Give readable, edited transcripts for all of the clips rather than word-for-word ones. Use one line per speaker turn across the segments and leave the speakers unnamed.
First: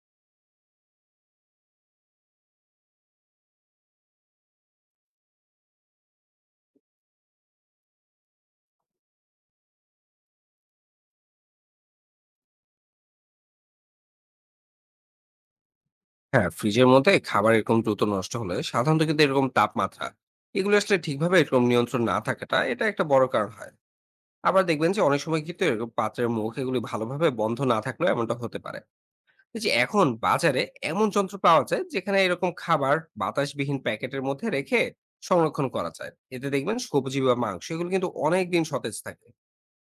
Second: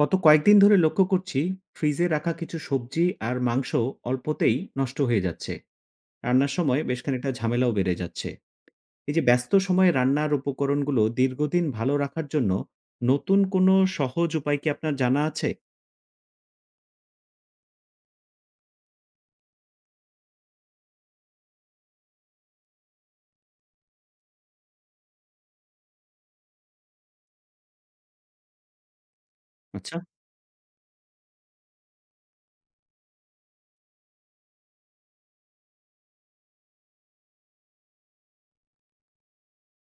গত কয়েকদিন ধরে লক্ষ্য করছি ফ্রিজে রাখা কিছু সবজি আর মাংস অল্পতেই নষ্ট হয়ে যাচ্ছে। রান্নার সময় বেশ খানিকটা ঝামেলাও বেড়ে যাচ্ছে। এই যে ব্যস্ত সময়ে রান্নার উপকরণগুলো দীর্ঘদিন ভালো রাখার জন্য নতুন কোনো সহজ উপায় কি আপনার জানা আছে?
হ্যাঁ, ফ্রিজের মধ্যে খাবার এরকম দ্রুত নষ্ট হলে সাধারণত কিন্তু এরকম তাপমাত্রা এগুলো আসলে ঠিকভাবে এরকম নিয়ন্ত্রণ না থাকাটা এটা একটা বড় কারণ হয়। আবার দেখবেন যে অনেক সময় কিন্তু এরকম পাত্রের মুখ এগুলি ভালোভাবে বন্ধ না থাকলেও এমনটা হতে পারে। এই যে
আচ্ছা।
এখন বাজারে এমন যন্ত্র পাওয়া যায় যেখানে এরকম খাবার বাতাসবিহীন প্যাকেটের মধ্যে রেখে সংরক্ষণ করা যায়। এতে দেখবেন সবজি বা মাংস এগুলো কিন্তু অনেক দিন সতেজ থাকে।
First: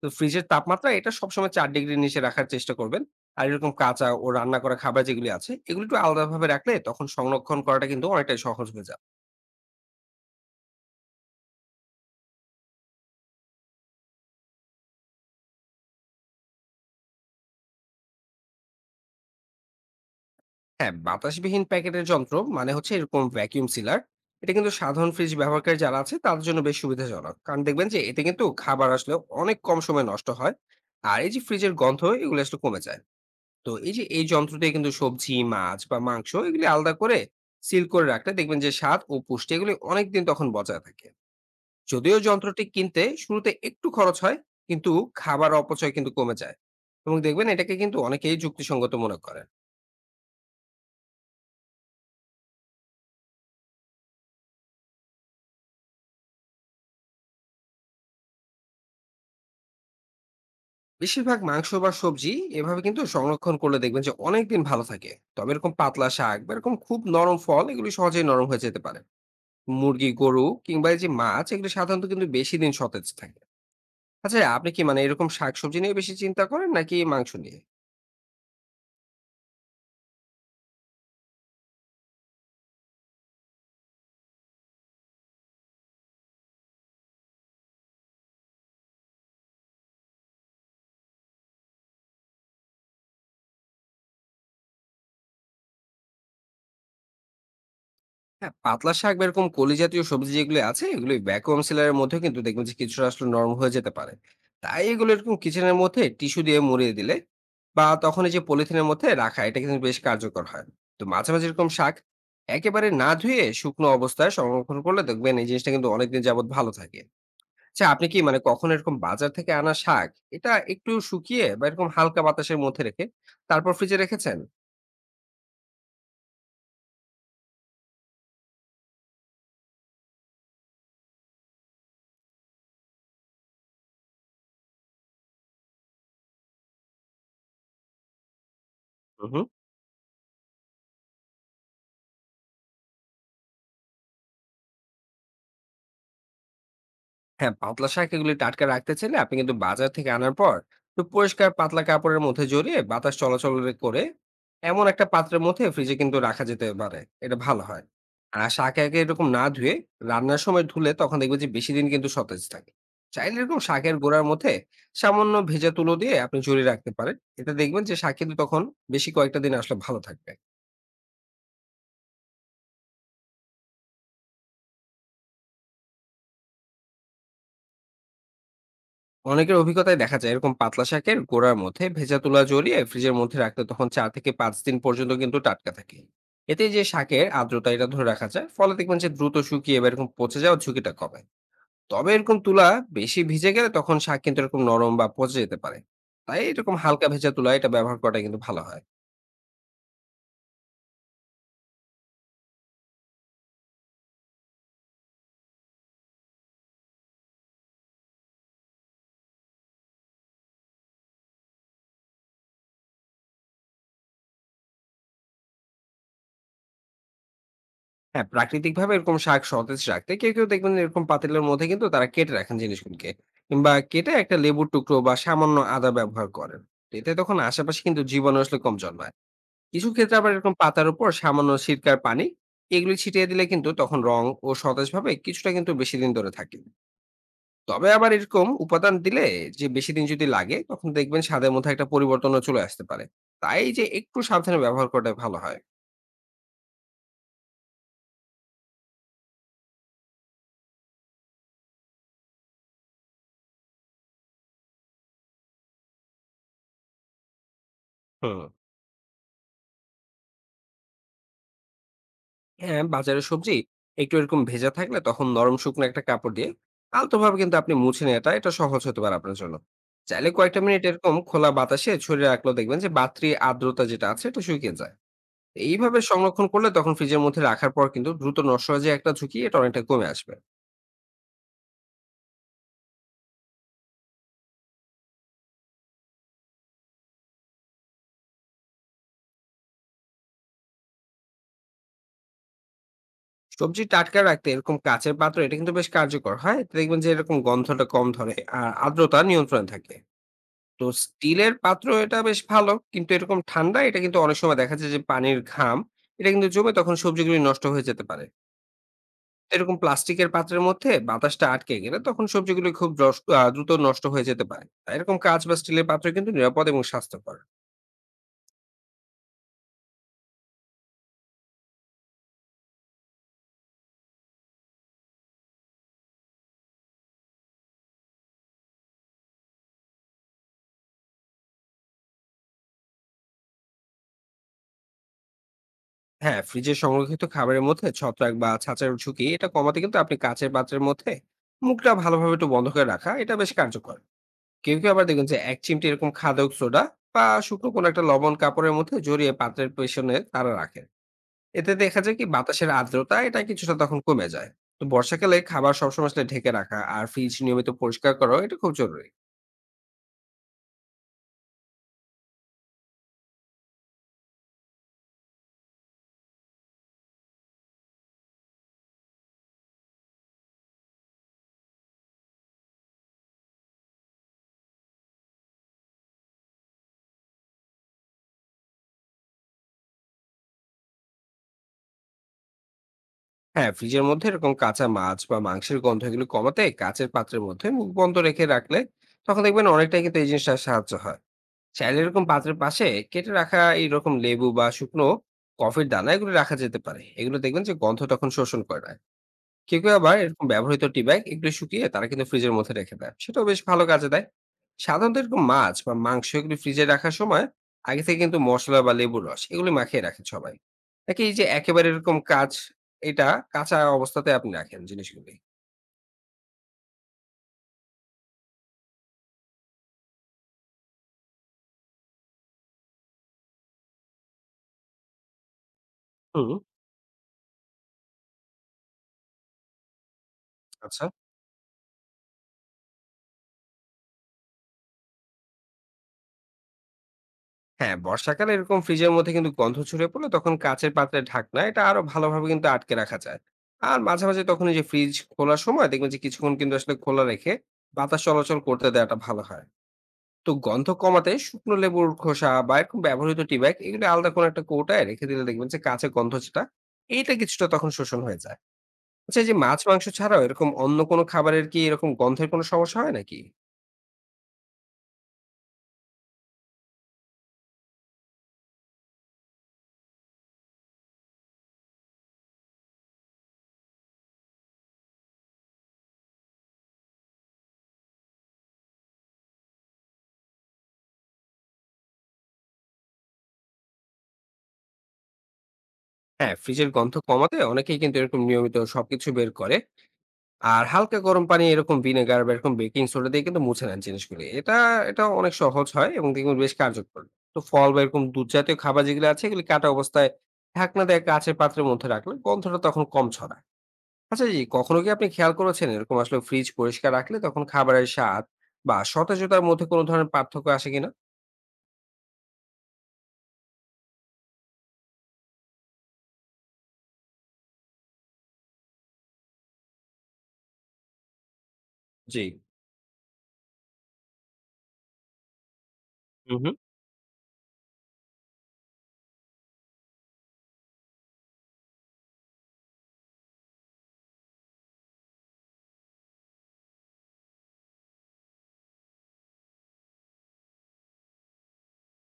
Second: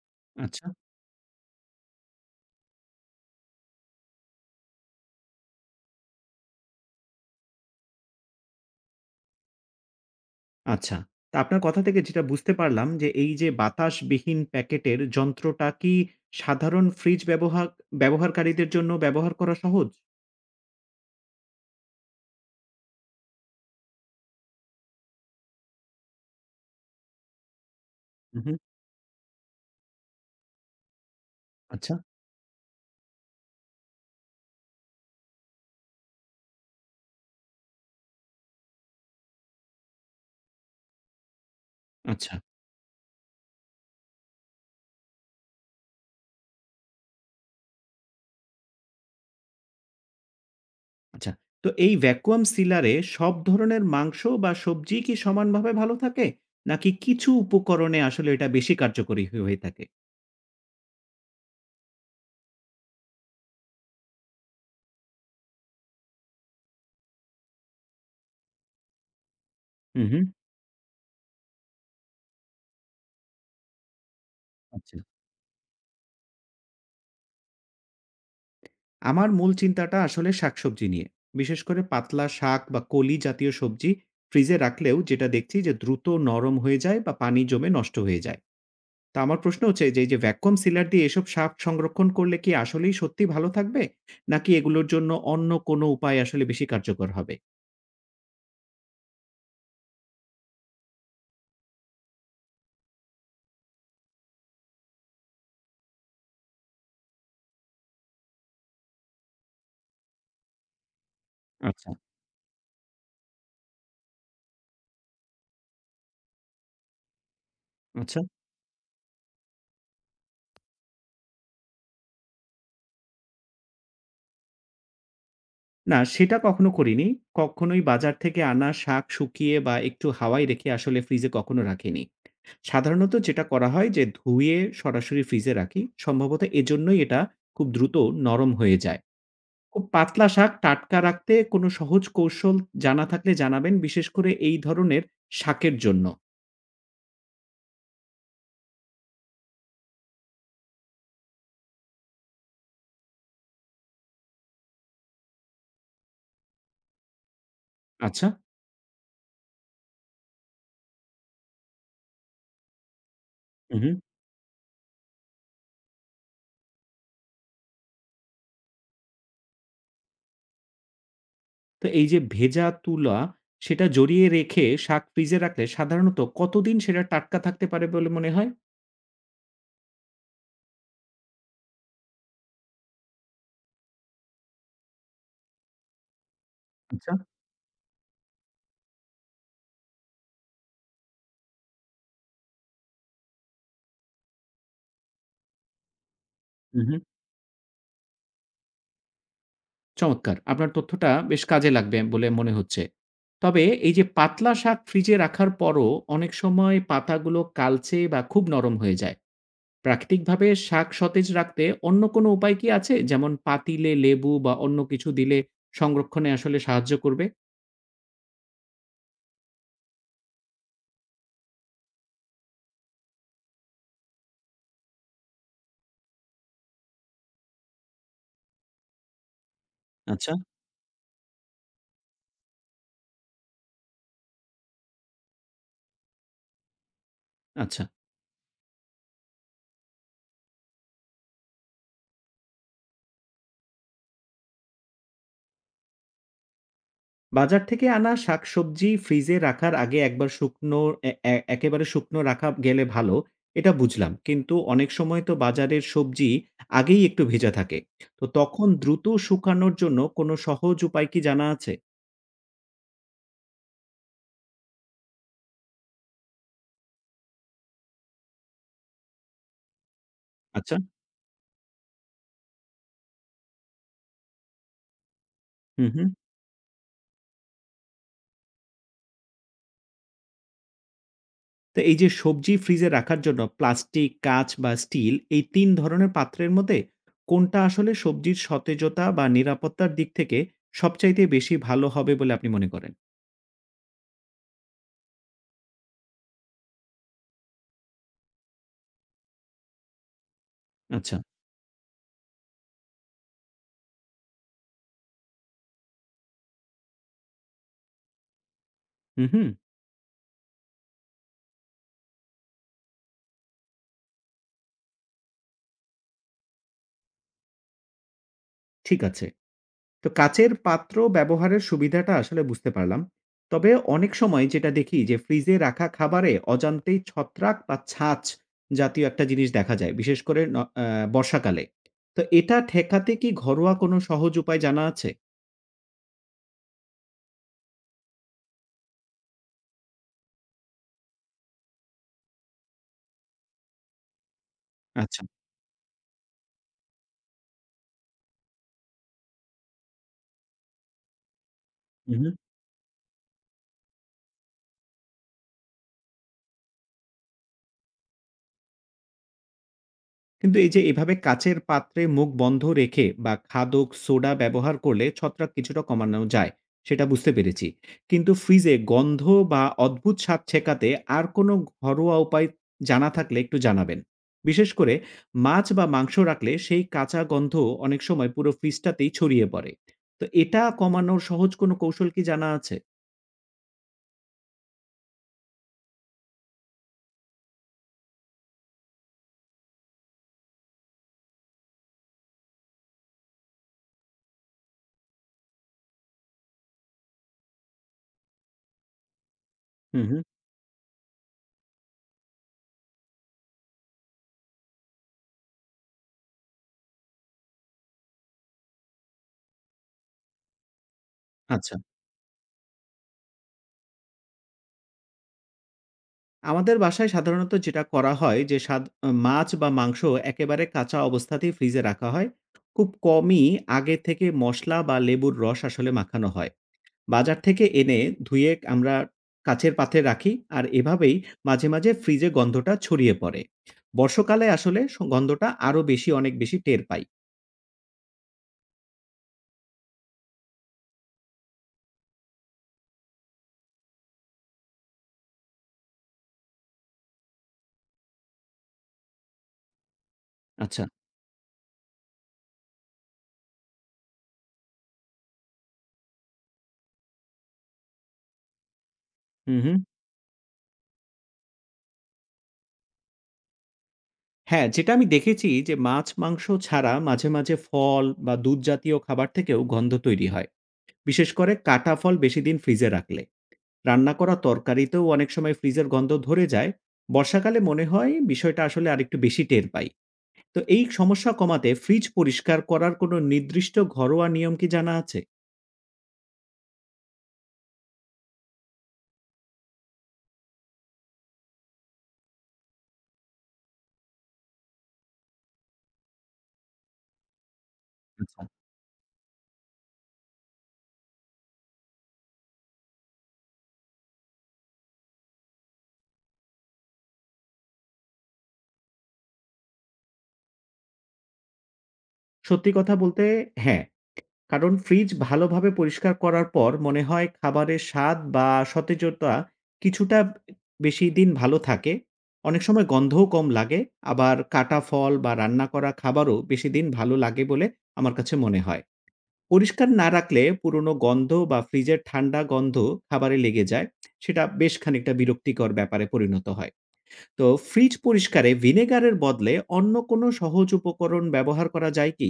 তো ফ্রিজের
আচ্ছা।
তাপমাত্রা এটা সবসময় ৪ ডিগ্রির নিচে রাখার চেষ্টা করবেন। আর এরকম কাঁচা ও রান্না করা খাবার যেগুলি আছে, এগুলো একটু আলাদাভাবে রাখলে তখন সংরক্ষণ করাটা কিন্তু অনেকটাই সহজ হয়ে যায়।
আচ্ছা, তা আপনার কথা থেকে যেটা বুঝতে পারলাম যে এই যে বাতাসবিহীন প্যাকেটের যন্ত্রটা কি সাধারণ ফ্রিজ ব্যবহারকারীদের জন্য ব্যবহার করা সহজ?
হ্যাঁ, বাতাসবিহীন প্যাকেটের যন্ত্র মানে হচ্ছে এরকম ভ্যাকুয়াম সিলার। এটা কিন্তু সাধারণ ফ্রিজ ব্যবহারকারী যারা আছে তাদের জন্য বেশ সুবিধাজনক। কারণ দেখবেন যে এতে কিন্তু
হুম।
খাবার আসলে অনেক কম সময়ে নষ্ট হয়। আর এই যে ফ্রিজের
আচ্ছা।
গন্ধ এগুলো আসলে কমে যায়। তো এই যে এই যন্ত্র দিয়ে কিন্তু সবজি, মাছ বা মাংস এগুলি আলাদা করে সিল করে রাখলে দেখবেন যে স্বাদ ও পুষ্টি এগুলি অনেকদিন তখন বজায় থাকে। যদিও
আচ্ছা।
যন্ত্রটি কিনতে শুরুতে একটু খরচ হয়, কিন্তু খাবার অপচয় কিন্তু কমে যায় এবং দেখবেন এটাকে কিন্তু অনেকেই যুক্তিসঙ্গত মনে করেন।
আচ্ছা, তো এই ভ্যাকুয়াম সিলারে সব ধরনের মাংস বা সবজি কি সমানভাবে ভালো থাকে? নাকি কিছু উপকরণে আসলে এটা বেশি কার্যকরী হয়ে থাকে?
বেশিরভাগ মাংস বা সবজি এভাবে কিন্তু সংরক্ষণ করলে দেখবেন যে অনেকদিন ভালো থাকে, তবে এরকম পাতলা শাক বা এরকম খুব নরম ফল এগুলি সহজেই নরম হয়ে যেতে পারে।
হুম,
মুরগি,
হুম।
গরু কিংবা এই যে মাছ এগুলি সাধারণত কিন্তু বেশি দিন সতেজ থাকে। আচ্ছা, আপনি কি
আচ্ছা।
মানে এরকম শাকসবজি নিয়ে বেশি চিন্তা করেন, নাকি মাংস নিয়ে?
আমার মূল চিন্তাটা আসলে শাকসবজি নিয়ে। বিশেষ করে পাতলা শাক বা কলি জাতীয় সবজি ফ্রিজে রাখলেও যেটা দেখছি যে দ্রুত নরম হয়ে যায় বা পানি জমে নষ্ট হয়ে যায়। তো আমার প্রশ্ন হচ্ছে যে এই যে ভ্যাকুয়াম সিলার দিয়ে এসব শাক সংরক্ষণ করলে কি আসলেই সত্যি ভালো থাকবে? নাকি এগুলোর জন্য অন্য কোনো উপায় আসলে বেশি কার্যকর হবে?
হ্যাঁ, পাতলা শাক বা এরকম কলি জাতীয় সবজি যেগুলো আছে, এগুলো ভ্যাকুয়াম সিলারের মধ্যেও কিন্তু দেখবেন যে কিছুটা আসলে নরম হয়ে যেতে পারে। তাই এগুলো এরকম কিচেনের মধ্যে টিস্যু দিয়ে মুড়িয়ে দিলে বা তখন এই যে পলিথিনের মধ্যে রাখা, এটা কিন্তু বেশ কার্যকর হয়। তো মাঝে, মাঝে এরকম
আচ্ছা,
শাক একেবারে না ধুয়ে শুকনো অবস্থায় সংরক্ষণ করলে দেখবেন এই জিনিসটা কিন্তু অনেকদিন যাবৎ ভালো থাকে। আচ্ছা, আপনি কি
আচ্ছা।
মানে কখনো এরকম বাজার থেকে আনা শাক, এটা একটু শুকিয়ে বা এরকম হালকা বাতাসের মধ্যে রেখে তারপর ফ্রিজে রেখেছেন?
না, সেটা কখনো করিনি। কখনোই বাজার থেকে আনা শাক শুকিয়ে বা একটু হাওয়ায় রেখে আসলে ফ্রিজে কখনো রাখিনি। সাধারণত যেটা করা হয় যে ধুয়ে সরাসরি ফ্রিজে রাখি। সম্ভবত এজন্যই এটা খুব দ্রুত নরম হয়ে যায়।
হু, হু।
খুব পাতলা শাক টাটকা রাখতে কোনো সহজ কৌশল জানা থাকলে জানাবেন, বিশেষ করে এই ধরনের শাকের জন্য।
হ্যাঁ, পাতলা শাক এগুলি টাটকা রাখতে চাইলে আপনি কিন্তু বাজার থেকে আনার পর একটু পরিষ্কার পাতলা কাপড়ের মধ্যে জড়িয়ে বাতাস চলাচল করে এমন একটা পাত্রের মধ্যে ফ্রিজে কিন্তু রাখা যেতে পারে। এটা ভালো হয়।
আচ্ছা।
আর শাক আগে এরকম না ধুয়ে রান্নার সময় ধুলে তখন দেখবে যে বেশি দিন কিন্তু সতেজ থাকে। চাইলে এরকম
হু, হু।
শাকের গোড়ার মধ্যে সামান্য ভেজা তুলো দিয়ে আপনি জড়িয়ে রাখতে পারেন। এটা দেখবেন যে শাক কিন্তু তখন বেশি কয়েকটা দিন আসলে ভালো থাকবে।
তো এই যে ভেজা তুলা, সেটা জড়িয়ে রেখে শাক ফ্রিজে রাখলে সাধারণত কতদিন সেটা টাটকা থাকতে পারে বলে মনে হয়?
অনেকের অভিজ্ঞতায় দেখা যায় এরকম পাতলা শাকের গোড়ার মধ্যে ভেজা তুলা জড়িয়ে ফ্রিজের মধ্যে রাখতে তখন ৪ থেকে ৫ দিন পর্যন্ত কিন্তু টাটকা থাকে। এতে যে
আচ্ছা।
শাকের আর্দ্রতা এটা ধরে রাখা যায়, ফলে দেখবেন যে দ্রুত শুকিয়ে বা এরকম পচে যাওয়ার ঝুঁকিটা কমে। তবে এরকম তুলা বেশি ভিজে গেলে তখন শাক কিন্তু এরকম নরম বা পচে যেতে পারে। তাই এরকম
হু, হু।
হালকা ভেজা তুলা এটা ব্যবহার করাটা কিন্তু ভালো হয়।
চমৎকার! আপনার তথ্যটা বেশ কাজে লাগবে বলে মনে হচ্ছে। তবে এই যে পাতলা শাক ফ্রিজে রাখার পরও অনেক সময় পাতাগুলো কালচে বা খুব নরম হয়ে যায়। প্রাকৃতিকভাবে শাক সতেজ রাখতে অন্য কোনো উপায় কি আছে? যেমন পাতিলে লেবু বা অন্য কিছু দিলে সংরক্ষণে আসলে সাহায্য করবে?
হ্যাঁ, প্রাকৃতিকভাবে এরকম শাক সতেজ রাখতে কেউ, কেউ দেখবেন এরকম পাতিলের মধ্যে কিন্তু তারা কেটে রাখেন জিনিসগুলোকে। কিংবা কেটে একটা লেবুর টুকরো বা সামান্য আদা ব্যবহার করেন। এতে তখন আশেপাশে কিন্তু জীবাণু আসলে কম জন্মায়। কিছু ক্ষেত্রে আবার
আচ্ছা।
এরকম পাতার উপর সামান্য সিরকার পানি এগুলি ছিটিয়ে দিলে কিন্তু তখন রং ও সতেজভাবে কিছুটা কিন্তু বেশি দিন ধরে থাকে।
আচ্ছা।
তবে আবার এরকম উপাদান দিলে যে বেশি দিন যদি লাগে তখন দেখবেন স্বাদের মধ্যে একটা পরিবর্তনও চলে আসতে পারে। তাই যে একটু সাবধানে ব্যবহার করাটাই ভালো হয়।
বাজার থেকে আনা শাকসবজি ফ্রিজে রাখার আগে একবার শুকনো এ এ একেবারে শুকনো রাখা গেলে ভালো, এটা বুঝলাম। কিন্তু অনেক সময় তো বাজারের সবজি আগেই একটু ভেজা থাকে। তো
হুম।
তখন দ্রুত শুকানোর জন্য কোনো সহজ উপায় কি জানা আছে?
হ্যাঁ, বাজারের সবজি একটু এরকম ভেজা থাকলে তখন নরম শুকনো একটা কাপড় দিয়ে আলতোভাবে কিন্তু আপনি মুছে নেওয়াটা এটা সহজ হতে পারে আপনার জন্য। চাইলে কয়েকটা
আচ্ছা,
মিনিট এরকম খোলা বাতাসে ছড়িয়ে রাখলেও দেখবেন যে বাত্রি আর্দ্রতা যেটা আছে এটা শুকিয়ে যায়।
হুম,
এইভাবে
হুম।
সংরক্ষণ করলে তখন ফ্রিজের মধ্যে রাখার পর কিন্তু দ্রুত নষ্ট হয়ে যায় একটা ঝুঁকি, এটা অনেকটা কমে আসবে।
তো এই যে সবজি ফ্রিজে রাখার জন্য প্লাস্টিক, কাঁচ বা স্টিল এই ৩ ধরনের পাত্রের মধ্যে কোনটা আসলে সবজির সতেজতা বা নিরাপত্তার দিক থেকে সবচাইতে বেশি ভালো হবে বলে আপনি মনে করেন?
সবজি টাটকা রাখতে এরকম কাঁচের পাত্র এটা কিন্তু বেশ কার্যকর হয়। এতে দেখবেন যে এরকম গন্ধটা কম ধরে আর আর্দ্রতা নিয়ন্ত্রণে থাকে। তো
আচ্ছা,
স্টিলের পাত্র এটা বেশ ভালো। কিন্তু এরকম ঠান্ডা এটা কিন্তু অনেক সময় দেখা যায় যে পানির ঘাম, এটা কিন্তু জমে তখন সবজিগুলি নষ্ট হয়ে যেতে পারে।
হুম, হুম,
এরকম প্লাস্টিকের পাত্রের মধ্যে বাতাসটা আটকে গেলে তখন সবজিগুলি খুব রস দ্রুত নষ্ট হয়ে যেতে পারে। তাই এরকম কাঁচ বা স্টিলের পাত্র কিন্তু নিরাপদ এবং স্বাস্থ্যকর।
ঠিক আছে। তো কাচের পাত্র ব্যবহারের সুবিধাটা আসলে বুঝতে পারলাম। তবে অনেক সময় যেটা দেখি যে ফ্রিজে রাখা খাবারে অজান্তেই ছত্রাক বা ছাঁচ জাতীয় একটা জিনিস দেখা যায়। বিশেষ করে ন আ বর্ষাকালে। তো এটা ঠেকাতে কি ঘরোয়া কোনো সহজ উপায় জানা আছে?
হ্যাঁ, ফ্রিজে সংরক্ষিত খাবারের মধ্যে ছত্রাক বা ছাঁচার ঝুঁকি এটা কমাতে কিন্তু আপনি কাঁচের পাত্রের মধ্যে মুখটা ভালোভাবে একটু বন্ধ করে রাখা এটা বেশ কার্যকর। কেউ, কেউ আবার
আচ্ছা।
দেখবেন যে এক চিমটি এরকম খাদক সোডা বা শুকনো কোনো একটা লবণ কাপড়ের মধ্যে জড়িয়ে পাত্রের পেছনে তারা রাখেন। এতে দেখা যায় কি
উহু।
বাতাসের আর্দ্রতা এটা কিছুটা তখন কমে যায়। তো বর্ষাকালে খাবার সবসময় আসলে ঢেকে রাখা আর ফ্রিজ নিয়মিত পরিষ্কার করাও এটা খুব জরুরি।
কিন্তু এই যে এভাবে কাচের পাত্রে মুখ বন্ধ রেখে বা খাদক সোডা ব্যবহার করলে ছত্রাক কিছুটা কমানো যায় সেটা বুঝতে পেরেছি, কিন্তু ফ্রিজে গন্ধ বা অদ্ভুত স্বাদ ছেকাতে আর কোনো ঘরোয়া উপায় জানা থাকলে একটু জানাবেন। বিশেষ করে মাছ বা মাংস রাখলে সেই কাঁচা গন্ধ অনেক সময় পুরো ফ্রিজটাতেই ছড়িয়ে পড়ে। তো এটা কমানোর সহজ কোনো কৌশল কি জানা আছে?
হ্যাঁ, ফ্রিজের মধ্যে এরকম কাঁচা মাছ বা মাংসের গন্ধ এগুলো কমাতে কাঁচের পাত্রের মধ্যে মুখ বন্ধ রেখে রাখলে তখন দেখবেন অনেকটাই কিন্তু এই জিনিসটার সাহায্য হয়। চাইলে এরকম পাত্রের পাশে কেটে রাখা এইরকম লেবু বা শুকনো কফির দানা এগুলো রাখা যেতে পারে। এগুলো দেখবেন যে গন্ধ তখন শোষণ করে না। কেউ, কেউ
হুম
আবার
হুম।
এরকম ব্যবহৃত টি ব্যাগ এগুলো শুকিয়ে তারা কিন্তু ফ্রিজের মধ্যে রেখে দেয়। সেটাও বেশ ভালো কাজে দেয়। সাধারণত এরকম মাছ বা মাংস এগুলো ফ্রিজে রাখার সময় আগে থেকে কিন্তু মসলা বা লেবুর রস এগুলো মাখিয়ে রাখে সবাই। নাকি এই যে
আচ্ছা।
একেবারে এরকম কাঁচ এটা কাঁচা অবস্থাতে আপনি রাখেন জিনিসগুলি?
আমাদের বাসায় সাধারণত যেটা করা হয় যে মাছ বা মাংস একেবারে কাঁচা অবস্থাতেই ফ্রিজে রাখা হয়। খুব কমই আগে থেকে মসলা বা লেবুর রস আসলে মাখানো
হুম,
হয়। বাজার থেকে এনে ধুয়ে আমরা কাচের পাত্রে রাখি, আর
আচ্ছা।
এভাবেই মাঝে, মাঝে ফ্রিজে গন্ধটা ছড়িয়ে পড়ে। বর্ষাকালে আসলে গন্ধটা আরো বেশি অনেক বেশি টের পাই।
হ্যাঁ, বর্ষাকালে এরকম ফ্রিজের মধ্যে কিন্তু গন্ধ ছড়িয়ে পড়লে তখন কাঁচের পাত্রের ঢাকনা এটা আরো ভালোভাবে কিন্তু আটকে রাখা যায়। আর মাঝে, মাঝে তখন এই যে ফ্রিজ খোলার সময় দেখবেন যে কিছুক্ষণ কিন্তু আসলে খোলা রেখে বাতাস চলাচল করতে দেওয়াটা ভালো হয়। তো
আচ্ছা।
গন্ধ কমাতে শুকনো লেবুর খোসা বা এরকম ব্যবহৃত টি ব্যাগ এগুলো আলাদা কোনো একটা কৌটায় রেখে দিলে দেখবেন যে কাঁচা গন্ধ যেটা এইটা কিছুটা তখন শোষণ হয়ে যায়। আচ্ছা, এই যে
হুম, হুম।
মাছ, মাংস ছাড়াও এরকম অন্য কোনো খাবারের কি এরকম গন্ধের কোনো সমস্যা হয় নাকি?
হ্যাঁ, যেটা আমি দেখেছি যে মাছ, মাংস ছাড়া মাঝে, মাঝে ফল বা দুধ জাতীয় খাবার থেকেও গন্ধ তৈরি হয়। বিশেষ করে কাটা ফল বেশি দিন ফ্রিজে রাখলে। রান্না করা তরকারিতেও অনেক সময় ফ্রিজের গন্ধ ধরে যায়। বর্ষাকালে মনে হয় বিষয়টা আসলে আরেকটু বেশি টের পাই। তো এই সমস্যা কমাতে ফ্রিজ পরিষ্কার করার কোনো নির্দিষ্ট ঘরোয়া নিয়ম কি জানা আছে?
হ্যাঁ, ফ্রিজের গন্ধ কমাতে অনেকেই কিন্তু এরকম নিয়মিত সবকিছু বের করে আর হালকা গরম পানি, এরকম ভিনেগার বা এরকম বেকিং সোডা দিয়ে কিন্তু মুছে নেন জিনিসগুলো। এটা এটা অনেক সহজ হয় এবং দেখবেন বেশ কার্যকর। তো ফল বা এরকম
আচ্ছা।
দুধ জাতীয় খাবার যেগুলো আছে এগুলি কাটা অবস্থায় ঢাকনা দেয় কাঁচের পাত্রের মধ্যে রাখলে গন্ধটা তখন কম ছড়ায়। আচ্ছা জি, কখনো কি আপনি খেয়াল করেছেন এরকম আসলে ফ্রিজ পরিষ্কার রাখলে তখন খাবারের স্বাদ বা সতেজতার মধ্যে কোনো ধরনের পার্থক্য আসে কিনা?
সত্যি কথা বলতে হ্যাঁ। কারণ ফ্রিজ ভালোভাবে পরিষ্কার করার পর মনে হয় খাবারের স্বাদ বা সতেজতা কিছুটা বেশি দিন ভালো থাকে।
জি।
অনেক সময় গন্ধও কম লাগে। আবার কাটা ফল বা রান্না করা খাবারও
হুম,
বেশি
হুম।
দিন ভালো লাগে বলে আমার কাছে মনে হয়। পরিষ্কার না রাখলে পুরনো গন্ধ বা ফ্রিজের ঠান্ডা গন্ধ খাবারে লেগে যায়। সেটা বেশ খানিকটা বিরক্তিকর ব্যাপারে পরিণত হয়। তো ফ্রিজ পরিষ্কারে ভিনেগারের বদলে অন্য কোনো সহজ উপকরণ ব্যবহার করা যায় কি?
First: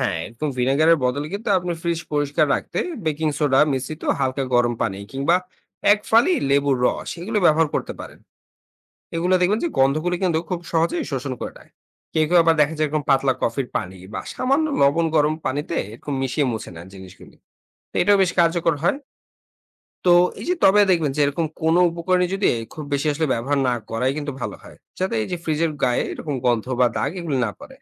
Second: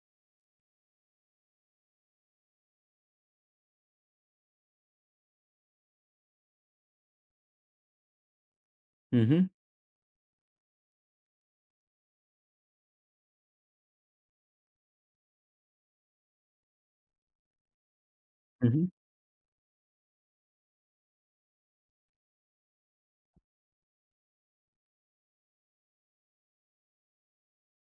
হ্যাঁ, এরকম ভিনেগারের বদলে কিন্তু আপনি ফ্রিজ পরিষ্কার রাখতে বেকিং সোডা মিশ্রিত হালকা গরম পানি কিংবা এক ফালি লেবুর রস এগুলো ব্যবহার করতে পারেন।
হু,
এগুলো
হু।
দেখবেন যে গন্ধগুলো কিন্তু খুব সহজেই শোষণ করে নেয়। কেউ, কেউ আবার দেখা যায় এরকম পাতলা কফির পানি বা সামান্য লবণ গরম পানিতে এরকম মিশিয়ে মুছে নেন জিনিসগুলি। তো এটাও বেশ
হুম,
কার্যকর
হুম।
হয়। তো এই যে তবে দেখবেন যে এরকম কোনো উপকরণে যদি খুব বেশি আসলে ব্যবহার না করাই কিন্তু ভালো হয়, যাতে এই যে ফ্রিজের গায়ে এরকম গন্ধ বা দাগ এগুলো না পড়ে।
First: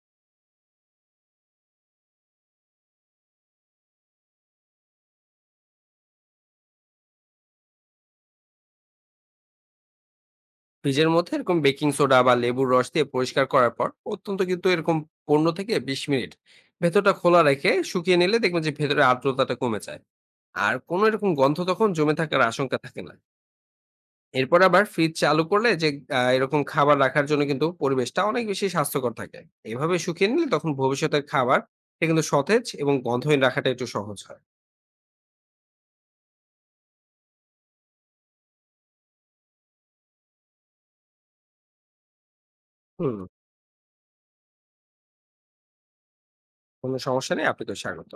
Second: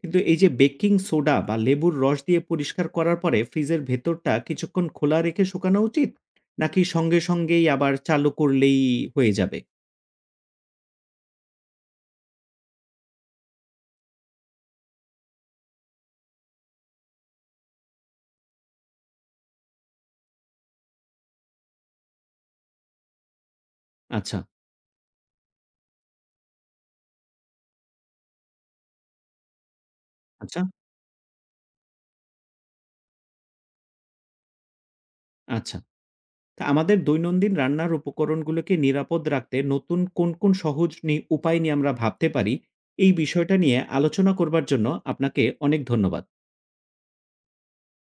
কিন্তু এই যে বেকিং সোডা বা লেবুর রস দিয়ে পরিষ্কার করার পরে ফ্রিজের ভেতরটা কিছুক্ষণ খোলা রেখে শুকানো উচিত? নাকি সঙ্গে সঙ্গেই আবার চালু করলেই হয়ে যাবে?
ফ্রিজের মধ্যে এরকম বেকিং সোডা বা লেবুর রস দিয়ে পরিষ্কার করার পর অত্যন্ত কিন্তু এরকম ১৫ থেকে ২০ মিনিট ভেতরটা খোলা রেখে শুকিয়ে নিলে দেখবেন যে ভেতরে আর্দ্রতাটা কমে যায়। আর কোনো এরকম গন্ধ তখন জমে থাকার আশঙ্কা থাকে না।
আচ্ছা।
এরপর আবার ফ্রিজ চালু করলে যে এরকম খাবার রাখার জন্য কিন্তু পরিবেশটা অনেক বেশি স্বাস্থ্যকর থাকে। এভাবে শুকিয়ে নিলে
আচ্ছা,
তখন ভবিষ্যতের খাবার এটা কিন্তু সতেজ এবং গন্ধহীন রাখাটা একটু সহজ হয়।
আচ্ছা। তা আমাদের দৈনন্দিন রান্নার উপকরণগুলোকে নিরাপদ রাখতে নতুন কোন, কোন সহজ উপায় নিয়ে আমরা ভাবতে পারি? এই
হুম,
বিষয়টা নিয়ে আলোচনা করবার জন্য আপনাকে অনেক ধন্যবাদ।
কোনো সমস্যা নেই। আপনাকেও স্বাগত।